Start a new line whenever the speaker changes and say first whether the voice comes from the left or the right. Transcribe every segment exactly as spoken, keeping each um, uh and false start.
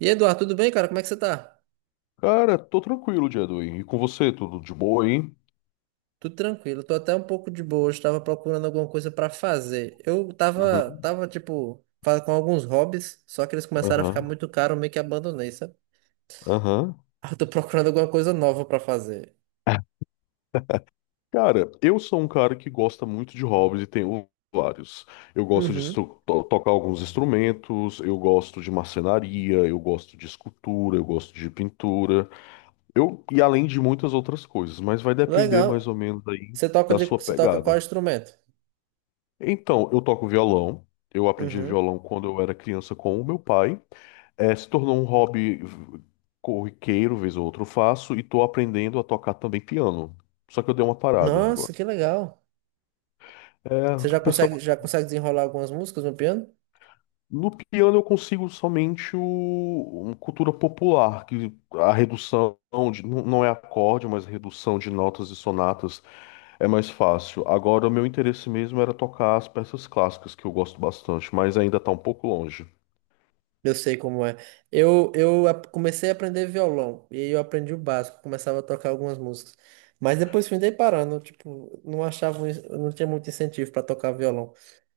right: E Eduardo, tudo bem, cara? Como é que você tá?
left: Cara, tô tranquilo dia do E com você, tudo de boa, hein?
right: Tudo tranquilo, tô até um pouco de boa. Hoje tava procurando alguma coisa pra fazer. Eu tava,
left: Uhum,
right: tava tipo, fa- com alguns hobbies, só que eles começaram a ficar
left: aham,
right: muito caros, eu meio que abandonei, sabe?
left: aham.
right: Eu tô procurando alguma coisa nova pra fazer.
left: Cara, eu sou um cara que gosta muito de hobbies e tenho vários. Eu gosto de
right: Uhum.
left: estru- to- tocar alguns instrumentos, eu gosto de marcenaria, eu gosto de escultura, eu gosto de pintura, eu e além de muitas outras coisas, mas vai depender mais
right: Legal.
left: ou menos aí
right: Você toca
left: da
right: de,
left: sua
right: você toca qual
left: pegada.
right: instrumento?
left: Então, eu toco violão. Eu aprendi
right: Uhum.
left: violão quando eu era criança com o meu pai. É, se tornou um hobby v- corriqueiro, vez ou outra eu faço, e tô aprendendo a tocar também piano. Só que eu dei uma parada agora.
right: Nossa, que legal. Você
left: É,
right: já consegue,
left: pessoal,
right: já consegue desenrolar algumas músicas no piano?
left: no piano eu consigo somente o, uma cultura popular, que a redução de, não não é acorde, mas redução de notas e sonatas é mais fácil. Agora, o meu interesse mesmo era tocar as peças clássicas, que eu gosto bastante, mas ainda tá um pouco longe.
right: Eu sei como é. Eu, eu a- comecei a aprender violão e aí eu aprendi o básico, começava a tocar algumas músicas. Mas depois fui dei parando, tipo, não achava, um ins- não tinha muito incentivo para tocar violão.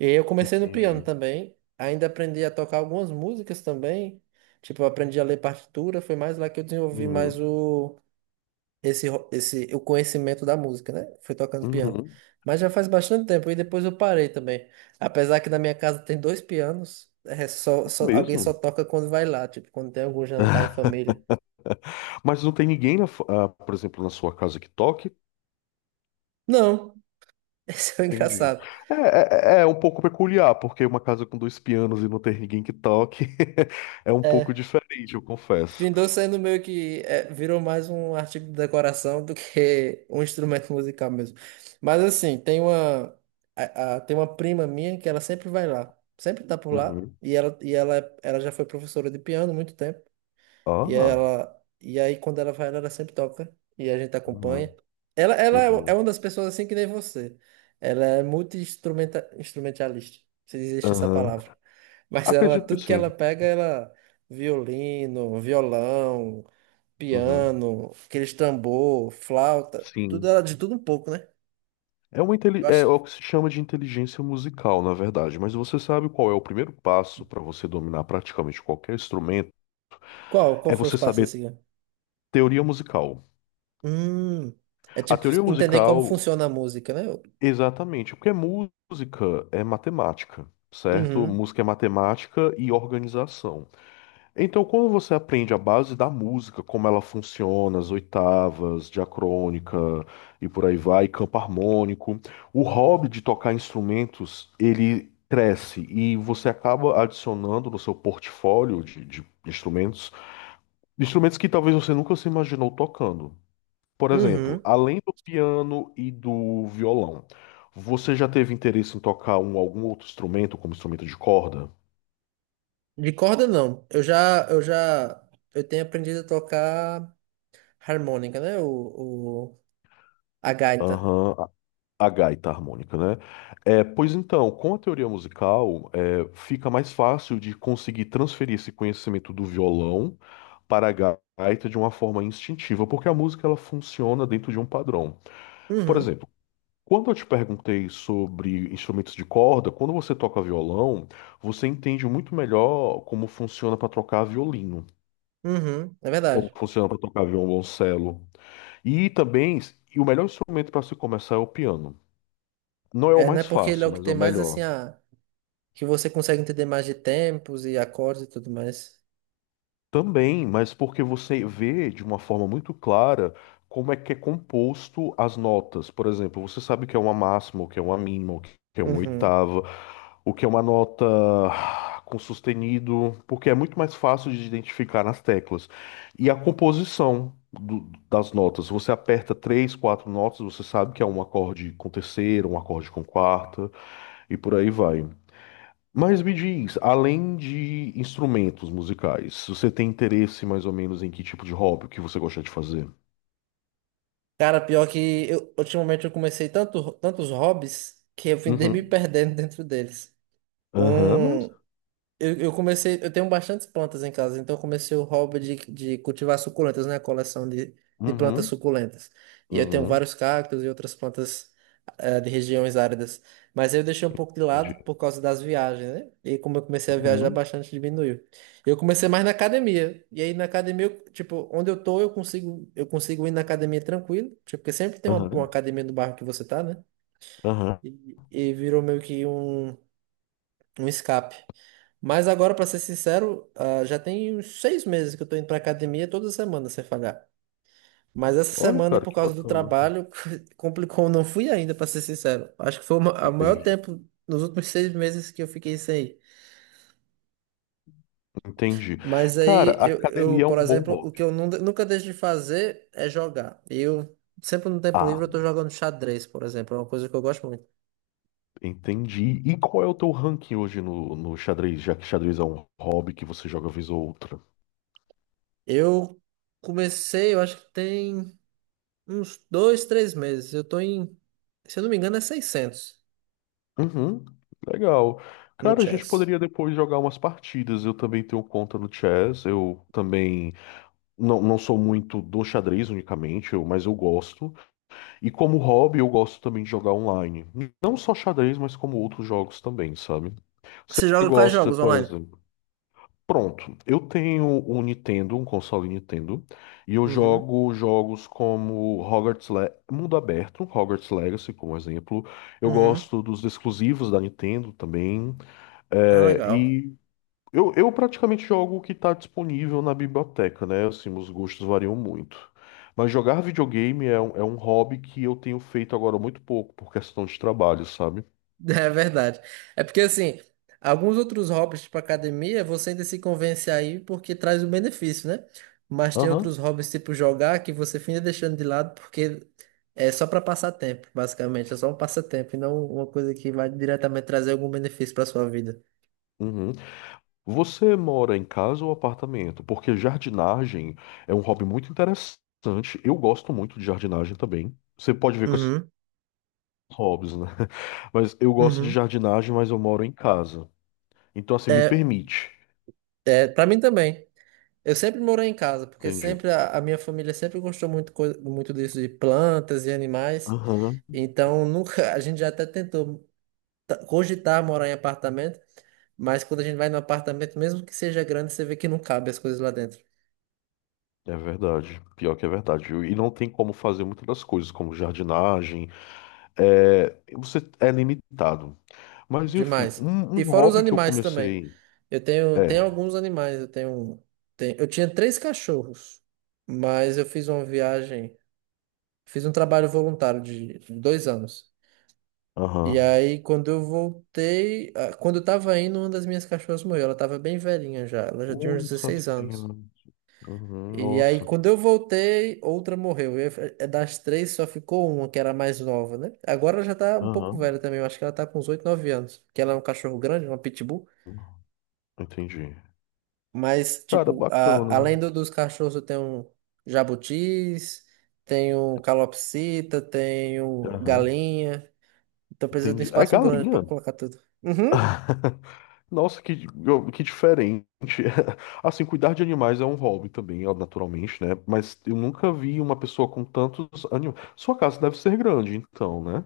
right: E aí eu comecei no piano
left: Entendi.
right: também, ainda aprendi a tocar algumas músicas também. Tipo, eu aprendi a ler partitura, foi mais lá que eu desenvolvi mais
left: Uhum.
right: esse, ro- esse, o conhecimento da música, né? Fui tocando piano.
left: Uhum.
right: Mas já faz bastante tempo e depois eu parei também. Apesar que na minha casa tem dois pianos, é só, só- alguém só
left: Mesmo.
right: toca quando vai lá, tipo, quando tem algum jantar em família.
left: Mas não tem ninguém, na fa- ah, por exemplo, na sua casa que toque?
right: Não, esse é o
left: Entendi.
right: engraçado.
left: É, é, é é um pouco peculiar, porque uma casa com dois pianos e não ter ninguém que toque é um pouco
right: É,
left: diferente, eu confesso.
right: findou sendo meio que é, virou mais um artigo de decoração do que um instrumento musical mesmo. Mas assim, tem uma, a- a- tem uma prima minha que ela sempre vai lá, sempre tá por lá.
left: Uhum.
right: E ela, e ela, ela já foi professora de piano há muito tempo. E
left: Ah,
right: ela, e aí quando ela vai, ela, ela sempre toca e a gente
left: uhum.
right: acompanha. Ela, ela é é
left: Uhum.
right: uma das pessoas assim que nem você. Ela é multi-instrumentalista, se existe essa
left: Aham.
right: palavra. Mas ela,
left: Acredito que
right: tudo que
left: sim.
right: ela pega, ela violino, violão,
left: Uhum.
right: piano, aqueles tambor, flauta, tudo
left: Sim.
right: ela de tudo um pouco, né?
left: É uma inteli-
right: Eu
left: é
right: acho.
left: é o que se chama de inteligência musical, na verdade. Mas você sabe qual é o primeiro passo para você dominar praticamente qualquer instrumento?
right: Qual, qual
left: É
right: foi os
left: você
right: passos
left: saber
right: assim, ó?
left: teoria musical.
right: Hum, É
left: A
right: tipo
left: teoria
right: entender como
left: musical
right: funciona a música, né?
left: exatamente, porque música é matemática, certo?
right: Uhum,
left: Música é matemática e organização. Então, quando você aprende a base da música, como ela funciona, as oitavas, diacrônica e por aí vai, campo harmônico, o hobby de tocar instrumentos, ele cresce e você acaba adicionando no seu portfólio de, de instrumentos, instrumentos que talvez você nunca se imaginou tocando. Por exemplo,
right: uhum.
left: além do piano e do violão, você já teve interesse em tocar um, algum outro instrumento, como instrumento de corda?
right: De corda não. Eu já, eu já, eu tenho aprendido a tocar harmônica, né? O, o, a gaita.
left: Aham, a a gaita harmônica, né? É, pois então, com a teoria musical, é, fica mais fácil de conseguir transferir esse conhecimento do violão para a gaita de uma forma instintiva, porque a música ela funciona dentro de um padrão. Por
right: Uhum,
left: exemplo, quando eu te perguntei sobre instrumentos de corda, quando você toca violão, você entende muito melhor como funciona para tocar violino,
right: uhum, é
left: como
right: verdade.
left: funciona para tocar violoncelo. E também, e o melhor instrumento para se começar é o piano. Não é o
right: É, né?
left: mais
right: Porque ele é
left: fácil,
right: o que
left: mas é
right: tem
left: o
right: mais assim
left: melhor.
right: a que você consegue entender mais de tempos e acordes e tudo mais.
left: Também, mas porque você vê de uma forma muito clara como é que é composto as notas. Por exemplo, você sabe o que é uma máxima, o que é uma mínima, o que é uma
right: Uhum.
left: oitava, o que é uma nota com sustenido, porque é muito mais fácil de identificar nas teclas. E a composição do- das notas. Você aperta três, quatro notas, você sabe que é um acorde com terceira, um acorde com quarta, e por aí vai. Mas me diz, além de instrumentos musicais, você tem interesse mais ou menos em que tipo de hobby, o que você gosta de fazer?
right: Cara, pior que eu, ultimamente eu comecei tanto, tantos hobbies que eu fui me
left: Uhum.
right: perdendo dentro deles.
left: Aham, mas.
right: Um, Eu, eu comecei, eu tenho bastantes plantas em casa, então eu comecei o hobby de, de cultivar suculentas, né? A coleção de, de plantas
left: Uhum.
right: suculentas. E eu tenho
left: Uhum.
right: vários cactos e outras plantas eh, de regiões áridas. Mas eu deixei um pouco de lado por
left: Entendi.
right: causa das viagens, né? E como eu comecei a viajar
left: Uhum.
right: bastante, diminuiu. Eu comecei mais na academia. E aí na academia, eu, tipo, onde eu tô, eu consigo, eu consigo ir na academia tranquilo. Tipo, porque sempre tem uma, uma
left: Aham.
right: academia no bairro que você tá, né?
left: Aham.
right: E, e virou meio que um um escape. Mas agora, pra ser sincero, ah, já tem uns seis meses que eu tô indo pra academia é toda semana sem falhar. Mas essa
left: Olha,
right: semana,
left: cara,
right: por
left: que
right: causa do
left: bacana.
right: trabalho, complicou. Eu não fui ainda, pra ser sincero. Acho que foi o maior
left: Entendi.
right: tempo nos últimos seis meses que eu fiquei sem ir.
left: Entendi.
right: Mas
left: Cara,
right: aí, eu, eu,
left: academia é
right: por
left: um bom
right: exemplo, o que
left: hobby.
right: eu nun- nunca deixo de fazer é jogar. Eu, sempre no tempo
left: Ah,
right: livre, eu tô jogando xadrez, por exemplo. É uma coisa que eu gosto muito.
left: entendi. E qual é o teu ranking hoje no, no xadrez, já que xadrez é um hobby que você joga vez ou outra?
right: Eu comecei, eu acho que tem uns dois, três meses. Eu tô em, se eu não me engano, é seiscentos
left: Uhum, legal.
right: no
left: Cara, a gente
right: chess.
left: poderia depois jogar umas partidas. Eu também tenho conta no chess. Eu também não, não sou muito do xadrez unicamente, eu- mas eu gosto. E como hobby, eu gosto também de jogar online. Não só xadrez, mas como outros jogos também, sabe? Você
right: Você joga quais
left: gosta,
right: jogos
left: por
right: online?
left: exemplo? Pronto, eu tenho um Nintendo, um console Nintendo, e eu
right: Uhum,
left: jogo jogos como Hogwarts Le Mundo Aberto, Hogwarts Legacy, como exemplo. Eu
right: uhum.
left: gosto dos exclusivos da Nintendo também,
right: Ah,
left: é,
right: legal.
left: e eu, eu praticamente jogo o que está disponível na biblioteca, né? Assim, os gostos variam muito. Mas jogar videogame é um, é um hobby que eu tenho feito agora muito pouco, por questão de trabalho, sabe?
right: É verdade. É porque, assim, alguns outros hobbies, tipo academia, você ainda se convence aí porque traz o benefício, né? Mas tem
left: Aham.
right: outros hobbies, tipo jogar, que você fica deixando de lado porque é só para passar tempo, basicamente. É só um passatempo e não uma coisa que vai diretamente trazer algum benefício para sua vida.
left: Uhum. Você mora em casa ou apartamento? Porque jardinagem é um hobby muito interessante. Eu gosto muito de jardinagem também. Você pode ver que eu sou
right: Uhum,
left: hobbies, né? Mas eu gosto de
right: uhum.
left: jardinagem, mas eu moro em casa. Então, assim, me
right: É,
left: permite.
right: é, para mim também. Eu sempre morei em casa, porque
left: Entendi.
right: sempre a, a minha família sempre gostou muito, coi- muito disso de plantas e animais.
left: Aham.
right: Então nunca a gente já até tentou ta- cogitar morar em apartamento, mas quando a gente vai no apartamento, mesmo que seja grande, você vê que não cabe as coisas lá dentro.
left: É verdade. Pior que é verdade. E não tem como fazer muitas das coisas, como jardinagem. É, você é limitado. Mas, enfim,
right: Demais.
left: um,
right: E
left: um
right: fora os
left: hobby que eu
right: animais também.
left: comecei.
right: Eu tenho, tenho
left: É.
right: alguns animais. Eu tenho, tenho, eu tinha três cachorros, mas eu fiz uma viagem, fiz um trabalho voluntário de dois anos. E
left: Aham.
right: aí, quando eu voltei, ah, quando eu tava indo, uma das minhas cachorras morreu. Ela tava bem velhinha já, ela já tinha uns
left: Olha só que
right: dezesseis
left: pena.
right: anos.
left: Uhum,
right: E aí,
left: nossa.
right: quando eu voltei, outra morreu. E aí, é das três, só ficou uma, que era a mais nova, né? Agora ela já tá um pouco
left: Aham,
right: velha também, eu acho que ela tá com uns oito nove anos. Que ela é um cachorro grande, uma pitbull.
left: entendi.
right: Mas,
left: Cara,
right: tipo, a-
left: bacana. Né?
right: além do- dos cachorros, eu tenho jabutis, tenho calopsita, tenho
left: Aham,
right: galinha. Então precisa de um
left: entendi. É
right: espaço grande pra
left: galinha?
right: colocar tudo. Uhum.
left: Nossa, que, que diferente. Assim, cuidar de animais é um hobby também, ó, naturalmente, né? Mas eu nunca vi uma pessoa com tantos animais. Sua casa deve ser grande, então, né?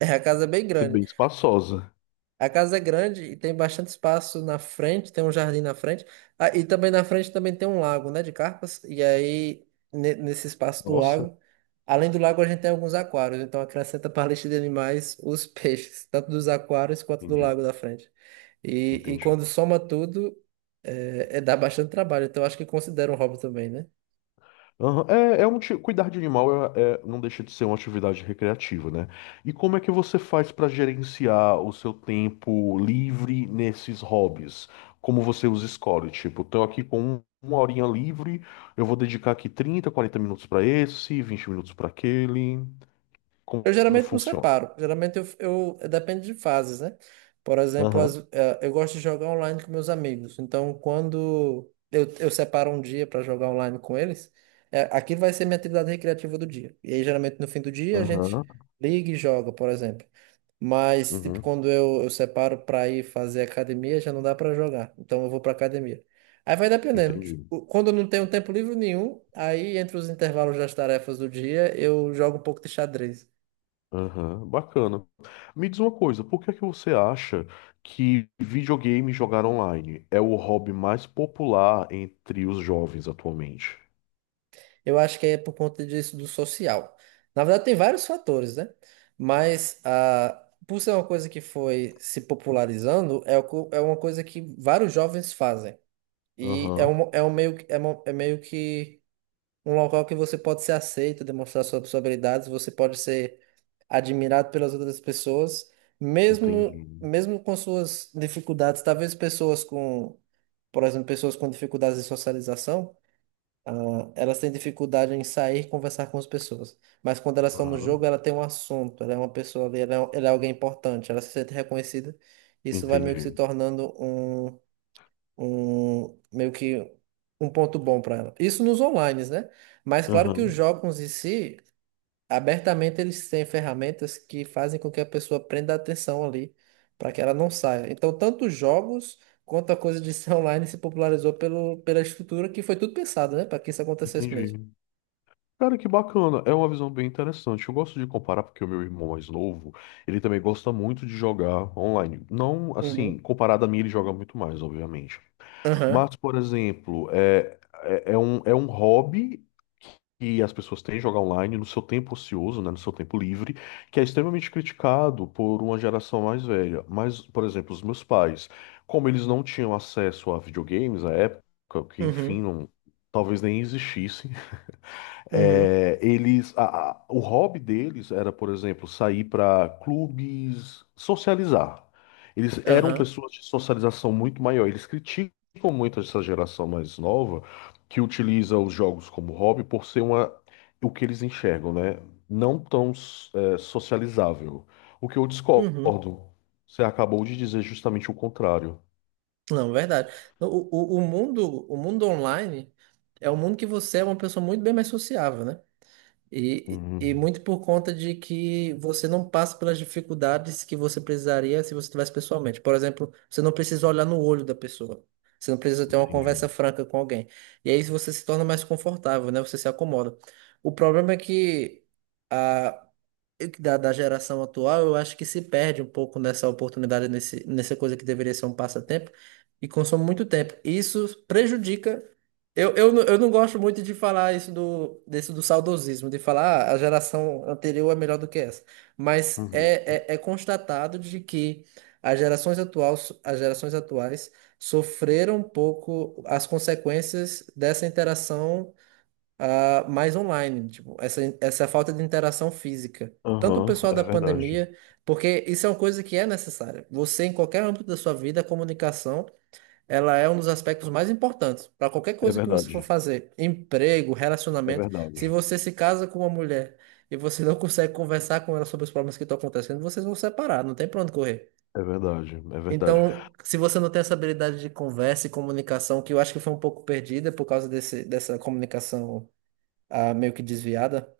right: É, a casa é bem
left: Deve ser
right: grande.
left: bem espaçosa.
right: A casa é grande e tem bastante espaço na frente, tem um jardim na frente. Ah, e também na frente também tem um lago, né, de carpas. E aí, ne- nesse espaço do
left: Nossa,
right: lago, além do lago, a gente tem alguns aquários. Então, acrescenta para a lista de animais os peixes, tanto dos aquários quanto do
left: entendi,
right: lago da frente. E, e
left: entendi.
right: quando soma tudo, é, é dá bastante trabalho, então acho que considera um hobby também, né?
left: Aham, é, é um ti- cuidar de animal é, é- não deixa de ser uma atividade recreativa, né? E como é que você faz para gerenciar o seu tempo livre nesses hobbies? Como você os escolhe? Tipo, tô aqui com um- uma horinha livre, eu vou dedicar aqui trinta, quarenta minutos para esse, vinte minutos para aquele. Como,
right: Eu
left: como
right: geralmente não
left: funciona?
right: separo. Geralmente eu, eu- depende de fases, né? Por exemplo,
left: Aham,
right: as- eh, eu gosto de jogar online com meus amigos. Então, quando eu, eu separo um dia para jogar online com eles, eh, aquilo vai ser minha atividade recreativa do dia. E aí, geralmente, no fim do dia, a gente
left: aham,
right: liga e joga, por exemplo. Mas, tipo,
left: uhum,
right: quando eu, eu separo para ir fazer academia, já não dá para jogar. Então, eu vou para academia. Aí vai dependendo.
left: entendi.
right: O- Quando eu não tenho tempo livre nenhum, aí entre os intervalos das tarefas do dia, eu jogo um pouco de xadrez.
left: Aham, bacana. Me diz uma coisa, por que é que você acha que videogame e jogar online é o hobby mais popular entre os jovens atualmente?
right: Eu acho que é por conta disso do social. Na verdade, tem vários fatores, né? Mas ah, por ser uma coisa que foi se popularizando, é, o co- é uma coisa que vários jovens fazem. E é
left: Aham,
right: um, é um meio, que- é uma- é meio que um local que você pode ser aceito, demonstrar sua- suas habilidades, você pode ser admirado pelas outras pessoas,
left: entendi.
right: mesmo, mesmo com suas dificuldades. Talvez pessoas com, por exemplo, pessoas com dificuldades de socialização. Ah, elas têm dificuldade em sair e conversar com as pessoas. Mas quando elas estão no
left: Aham,
right: jogo, ela tem um assunto, ela é uma pessoa ali, ela é, um, ela é alguém importante, ela se sente reconhecida. Isso vai meio que
left: entendi.
right: se tornando um, um meio que um ponto bom para ela. Isso nos online, né? Mas claro que os
left: Aham,
right: jogos em si, abertamente, eles têm ferramentas que fazem com que a pessoa prenda a atenção ali, para que ela não saia. Então, tanto os jogos quanto a coisa de ser online se popularizou pelo, pela estrutura que foi tudo pensado, né? Para que isso acontecesse mesmo.
left: entendi. Cara, que bacana. É uma visão bem interessante. Eu gosto de comparar porque o meu irmão mais novo, ele também gosta muito de jogar online. Não, assim,
right: Uhum.
left: comparado a mim, ele joga muito mais, obviamente.
right: Aham.
left: Mas, por exemplo, é, é, é um, é um hobby que as pessoas têm jogar online no seu tempo ocioso, né, no seu tempo livre, que é extremamente criticado por uma geração mais velha. Mas, por exemplo, os meus pais, como eles não tinham acesso a videogames à época, que enfim,
right: Uhum.
left: não- talvez nem existisse,
right: Uhum.
left: é, eles, a- a- o hobby deles era, por exemplo, sair para clubes, socializar. Eles eram
right: Aham.
left: pessoas de socialização muito maior. Eles criticam muito essa geração mais nova que utiliza os jogos como hobby por ser uma, o que eles enxergam, né? Não tão, é, socializável. O que eu
right: Uhum.
left: discordo. Você acabou de dizer justamente o contrário.
right: Não, verdade. O, o, o mundo, o mundo online é um mundo que você é uma pessoa muito bem mais sociável, né? E, e
left: Uhum,
right: muito por conta de que você não passa pelas dificuldades que você precisaria se você estivesse pessoalmente. Por exemplo, você não precisa olhar no olho da pessoa. Você não precisa ter uma
left: entendi.
right: conversa franca com alguém. E aí você se torna mais confortável, né? Você se acomoda. O problema é que da, da geração atual, eu acho que se perde um pouco nessa oportunidade, nesse, nessa coisa que deveria ser um passatempo, e consome muito tempo. Isso prejudica. Eu, eu, não- eu não gosto muito de falar isso do, desse do saudosismo, de falar ah, a geração anterior é melhor do que essa. Mas
left: Uhum.
right: é, é, é constatado de que as gerações atuais, as gerações atuais sofreram um pouco as consequências dessa interação ah, mais online, tipo, essa, essa falta de interação física. Tanto o
left: Aham,
right: pessoal
left: é
right: da
left: verdade.
right: pandemia, porque isso é uma coisa que é necessária. Você, em qualquer âmbito da sua vida, a comunicação, ela é um dos aspectos mais importantes para qualquer
left: É
right: coisa que você for
left: verdade.
right: fazer. Emprego,
left: É
right: relacionamento.
left: verdade.
right: Se você se casa com uma mulher e você não consegue conversar com ela sobre os problemas que estão acontecendo, vocês vão separar, não tem pra onde correr.
left: É verdade, é verdade.
right: Então, se você não tem essa habilidade de conversa e comunicação, que eu acho que foi um pouco perdida por causa desse, dessa comunicação a meio que desviada,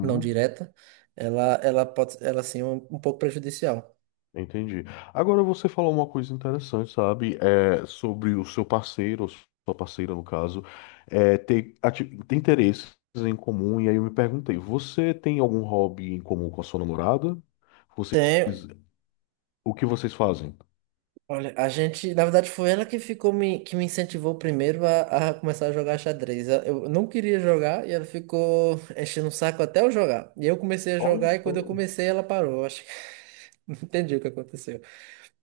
right: não direta, ela, ela pode, ela sim é um, um pouco prejudicial.
left: Entendi. Agora você falou uma coisa interessante, sabe? É sobre o seu parceiro, ou sua parceira, no caso, é, ter, ati- ter interesses em comum. E aí eu me perguntei, você tem algum hobby em comum com a sua namorada? Vocês,
right: Tem,
left: o que vocês fazem?
right: olha, a gente, na verdade, foi ela que ficou me, que me incentivou primeiro a, a começar a jogar xadrez. Eu não queria jogar e ela ficou enchendo o saco até eu jogar. E eu comecei a
left: Olha
right: jogar e quando eu
left: só.
right: comecei ela parou. Eu acho que não entendi o que aconteceu.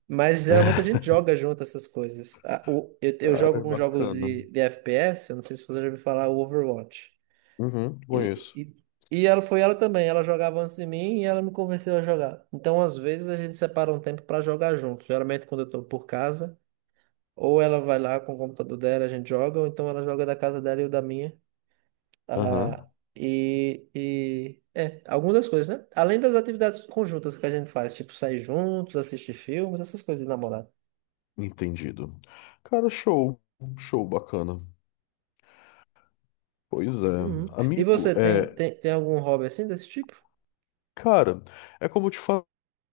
right: Mas geralmente a gente joga junto essas coisas. Ah, o- Eu, eu
left: Cara,
right: jogo
left: é
right: com jogos
left: bacana.
right: de, de F P S, eu não sei se você já ouviu falar, o Overwatch.
left: Uhum,
right: E,
left: conheço.
right: e, e ela foi ela também, ela jogava antes de mim e ela me convenceu a jogar. Então, às vezes, a gente separa um tempo pra jogar junto. Geralmente, quando eu tô por casa, ou ela vai lá com o computador dela, a gente joga, ou então ela joga da casa dela e eu da minha. Ah,
left: Aham,
right: e, e é, algumas das coisas, né? Além das atividades conjuntas que a gente faz, tipo sair juntos, assistir filmes, essas coisas de namorado.
left: entendido. Cara, show. Show, bacana. Pois é.
right: Uhum. E
left: Amigo,
right: você tem,
left: é.
right: tem, tem algum hobby assim desse tipo?
left: Cara, é como eu te falo,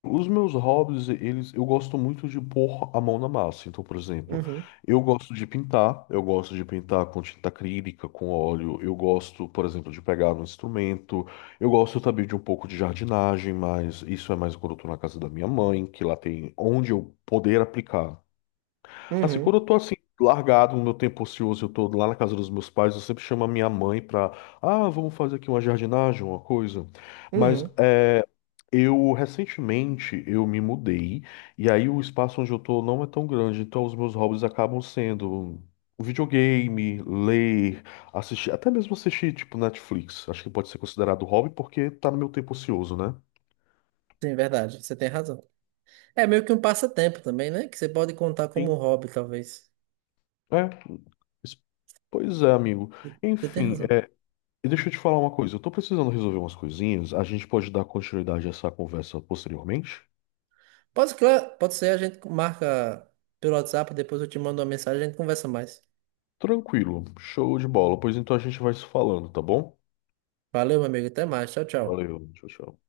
left: os meus hobbies, eles, eu gosto muito de pôr a mão na massa. Então, por exemplo,
right: Uhum.
left: eu gosto de pintar, eu gosto de pintar com tinta acrílica, com óleo, eu gosto, por exemplo, de pegar um instrumento, eu gosto também de um pouco de jardinagem, mas isso é mais quando eu tô na casa da minha mãe, que lá tem onde eu poder aplicar. Assim, quando
right: Uhum.
left: eu tô assim, largado no meu tempo ocioso, eu tô lá na casa dos meus pais, eu sempre chamo a minha mãe pra, ah, vamos fazer aqui uma jardinagem, uma coisa. Mas
right: Uhum.
left: é, eu, recentemente, eu me mudei, e aí o espaço onde eu tô não é tão grande, então os meus hobbies acabam sendo videogame, ler, assistir, até mesmo assistir, tipo, Netflix. Acho que pode ser considerado hobby porque tá no meu tempo ocioso, né?
right: Sim, verdade. Você tem razão. É meio que um passatempo também, né? Que você pode contar como
left: Sim.
right: hobby, talvez.
left: É, pois é, amigo.
right: Você tem
left: Enfim,
right: razão.
left: e deixa eu te falar uma coisa, eu tô precisando resolver umas coisinhas, a gente pode dar continuidade a essa conversa posteriormente?
right: Pode, claro, pode ser, a gente marca pelo WhatsApp, depois eu te mando uma mensagem, a gente conversa mais.
left: Tranquilo, show de bola, pois então a gente vai se falando, tá bom?
right: Valeu, meu amigo. Até mais. Tchau, tchau.
left: Valeu, tchau, tchau.